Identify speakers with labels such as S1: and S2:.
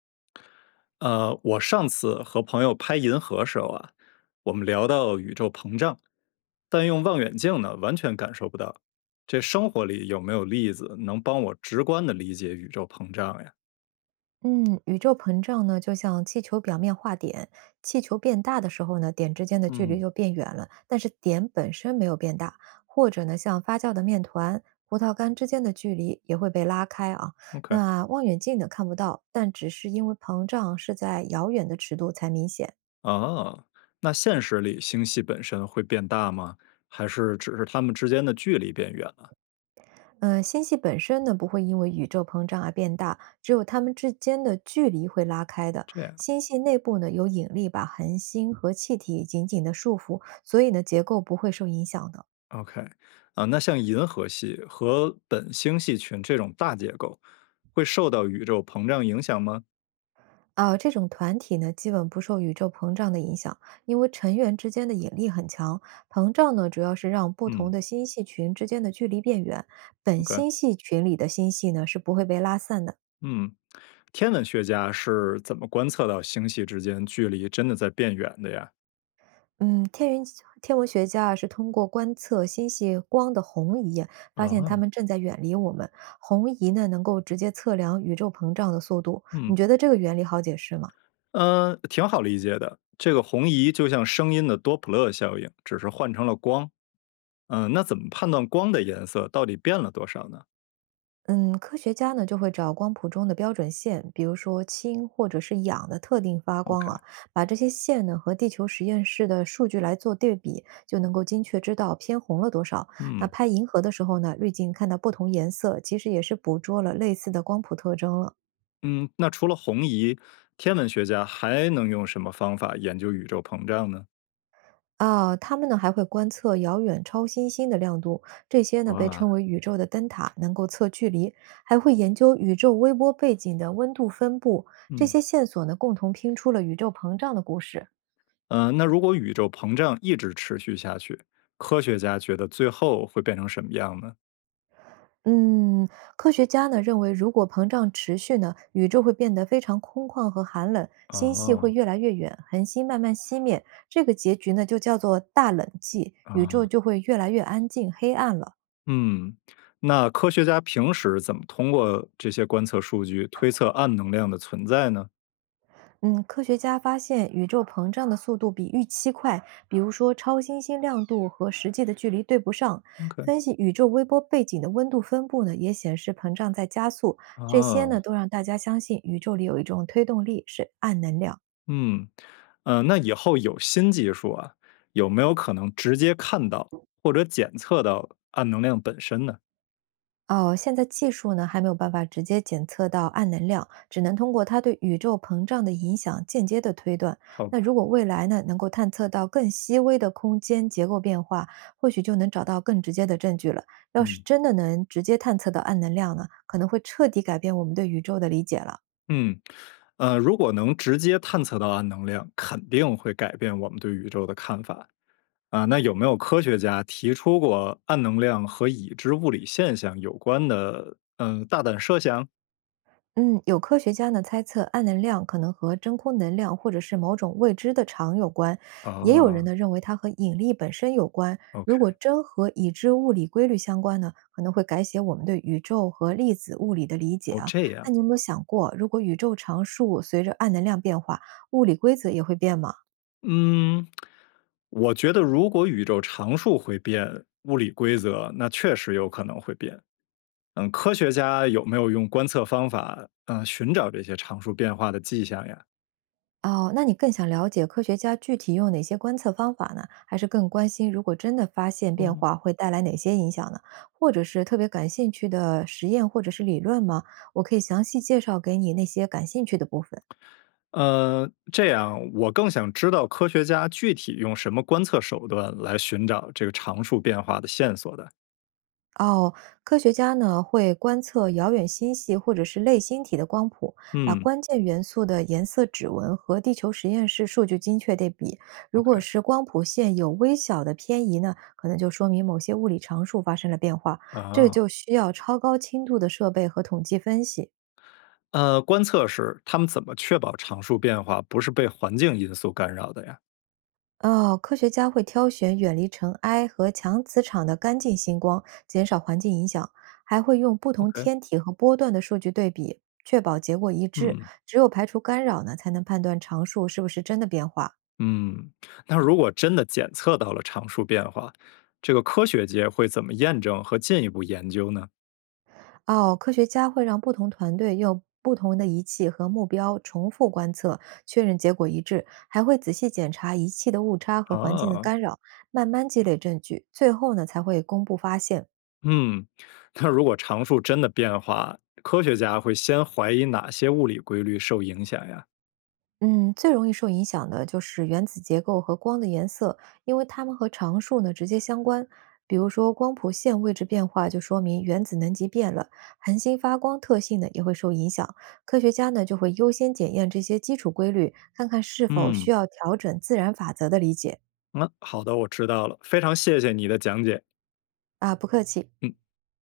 S1: 我上次和朋友拍银河时候啊，我们聊到宇宙膨胀，但用望远镜呢，完全感受不到。这生活里有没有例子能帮我直观的理解宇宙膨胀呀？
S2: 嗯，宇宙膨胀呢，就像气球表面化点，气球变大的时候呢，点之间的距离
S1: 嗯，
S2: 就变远了，但是点本身没有变大。或者呢，像发酵的面团、葡萄干之间的距离也会被拉开啊。
S1: ？OK，
S2: 那望远镜呢看不到，但只是因为膨胀是在遥远的尺度才明显。
S1: 哦，那现实里星系本身会变大吗？还是只是它们之间的距离变远了？
S2: 星系本身呢不会因为宇宙膨胀而变大，只有它们之间的距离会拉开的。
S1: 这样
S2: 星系内部呢有引力把恒星和气体紧紧的束缚，所以呢结构不会受影响的。
S1: ，OK，啊，那像银河系和本星系群这种大结构会受到宇宙膨胀影响吗？
S2: 啊、这种团体呢基本不受宇宙膨胀的影响，因为成员之间的引力很强。膨胀呢主要是让不同
S1: 嗯，
S2: 的星系群之间的距离变远，本
S1: OK，
S2: 星系群里的星系呢是不会被拉散的。
S1: 嗯，天文学家是怎么观测到星系之间距离真的在变远的呀？
S2: 嗯，天文学家啊是通过观测星系光的红移，发现
S1: 啊，
S2: 它们正在远离我们。红移呢，能够直接测量宇宙膨胀的速度。你
S1: 嗯，
S2: 觉得这个原理好解释吗？
S1: 挺好理解的。这个红移就像声音的多普勒效应，只是换成了光。嗯、那怎么判断光的颜色到底变了多少呢
S2: 嗯，科学家呢就会找光谱中的标准线，比如说氢或者是氧的特定发光啊，
S1: ？OK，
S2: 把这些线呢和地球实验室的数据来做对比，就能够精确知道偏红了多少。那
S1: 嗯
S2: 拍银河的时候呢，滤镜看到不同颜色，其实也是捕捉了类似的光谱特征了。
S1: 嗯，那除了红移，天文学家还能用什么方法研究宇宙膨胀呢？
S2: 啊，他们呢还会观测遥远超新星的亮度，这些呢被
S1: 哇，
S2: 称为宇宙的灯塔，能够测距离，还会研究宇宙微波背景的温度分布。这
S1: 嗯
S2: 些线索呢，共同拼出了宇宙膨胀的故事。
S1: 那如果宇宙膨胀一直持续下去，科学家觉得最后会变成什么样呢？
S2: 嗯，科学家呢认为，如果膨胀持续呢，宇宙会变得非常空旷和寒冷，星系会
S1: 哦，
S2: 越来越远，恒星慢慢熄灭。这个结局呢，就叫做大冷季，宇宙
S1: 啊，
S2: 就会越来越安静、黑暗了。
S1: 嗯，那科学家平时怎么通过这些观测数据推测暗能量的存在呢
S2: 嗯，科学家发现宇宙膨胀的速度比预期快，比如说超新星亮度和实际的距离对不上。
S1: ？OK，
S2: 分析宇宙微波背景的温度分布呢，也显示膨胀在加速。这些呢，
S1: 啊，
S2: 都让大家相信宇宙里有一种推动力是暗能量。
S1: 嗯，那以后有新技术啊，有没有可能直接看到或者检测到暗能量本身呢？
S2: 哦，现在技术呢还没有办法直接检测到暗能量，只能通过它对宇宙膨胀的影响间接的推断。
S1: 好
S2: 那
S1: 吧，
S2: 如果未来呢能够探测到更细微的空间结构变化，或许就能找到更直接的证据了。要是
S1: 嗯。
S2: 真的能直接探测到暗能量呢，可能会彻底改变我们对宇宙的理解了。
S1: 嗯，如果能直接探测到暗能量，肯定会改变我们对宇宙的看法。啊，那有没有科学家提出过暗能量和已知物理现象有关的，嗯、大胆设想？
S2: 嗯，有科学家呢猜测，暗能量可能和真空能量或者是某种未知的场有关，也有人
S1: 啊
S2: 呢认为它和引力本身有关。如
S1: ，OK，
S2: 果真和已知物理规律相关呢，可能会改写我们对宇宙和粒子物理的理解
S1: 哦，
S2: 啊。
S1: 这，
S2: 那你有没有想过，如果宇宙常数随着暗能量变化，物理规则也会变吗？
S1: 嗯，我觉得如果宇宙常数会变，物理规则那确实有可能会变。嗯，科学家有没有用观测方法，寻找这些常数变化的迹象呀？
S2: 哦，那你更想了解科学家具体用哪些观测方法呢？还是更关心如果真的发现变
S1: 嗯。
S2: 化会带来哪些影响呢？或者是特别感兴趣的实验或者是理论吗？我可以详细介绍给你那些感兴趣的部分。
S1: 这样我更想知道科学家具体用什么观测手段来寻找这个常数变化的线索的。
S2: 哦，科学家呢会观测遥远星系或者是类星体的光谱，把
S1: 嗯
S2: 关键元素的颜色指纹和地球实验室数据精确对比。如果
S1: ，OK，
S2: 是光谱线有微小的偏移呢，可能就说明某些物理常数发生了变化，这
S1: 啊，
S2: 就需要超高清度的设备和统计分析。
S1: 观测时他们怎么确保常数变化不是被环境因素干扰的呀
S2: 哦，科学家会挑选远离尘埃和强磁场的干净星光，减少环境影响，还会用不同
S1: ？OK，
S2: 天体和波段的数据对比，确保结果一致。
S1: 嗯
S2: 只有排除干扰呢，才能判断常数是不是真的变化。
S1: 嗯，那如果真的检测到了常数变化，这个科学界会怎么验证和进一步研究呢？
S2: 哦，科学家会让不同团队用不同的仪器和目标重复观测，确认结果一致，还会仔细检查仪器的误差和环境的
S1: 啊
S2: 干扰，慢慢积累证据，最后呢才会公布发现。
S1: 嗯，那如果常数真的变化，科学家会先怀疑哪些物理规律受影响呀？
S2: 嗯，最容易受影响的就是原子结构和光的颜色，因为它们和常数呢直接相关。比如说，光谱线位置变化就说明原子能级变了，恒星发光特性呢也会受影响。科学家呢就会优先检验这些基础规律，看看是否
S1: 嗯，
S2: 需要调整自然法则的理解。
S1: 那好的，我知道了，非常谢谢你的讲解。
S2: 啊，不客气。
S1: 嗯。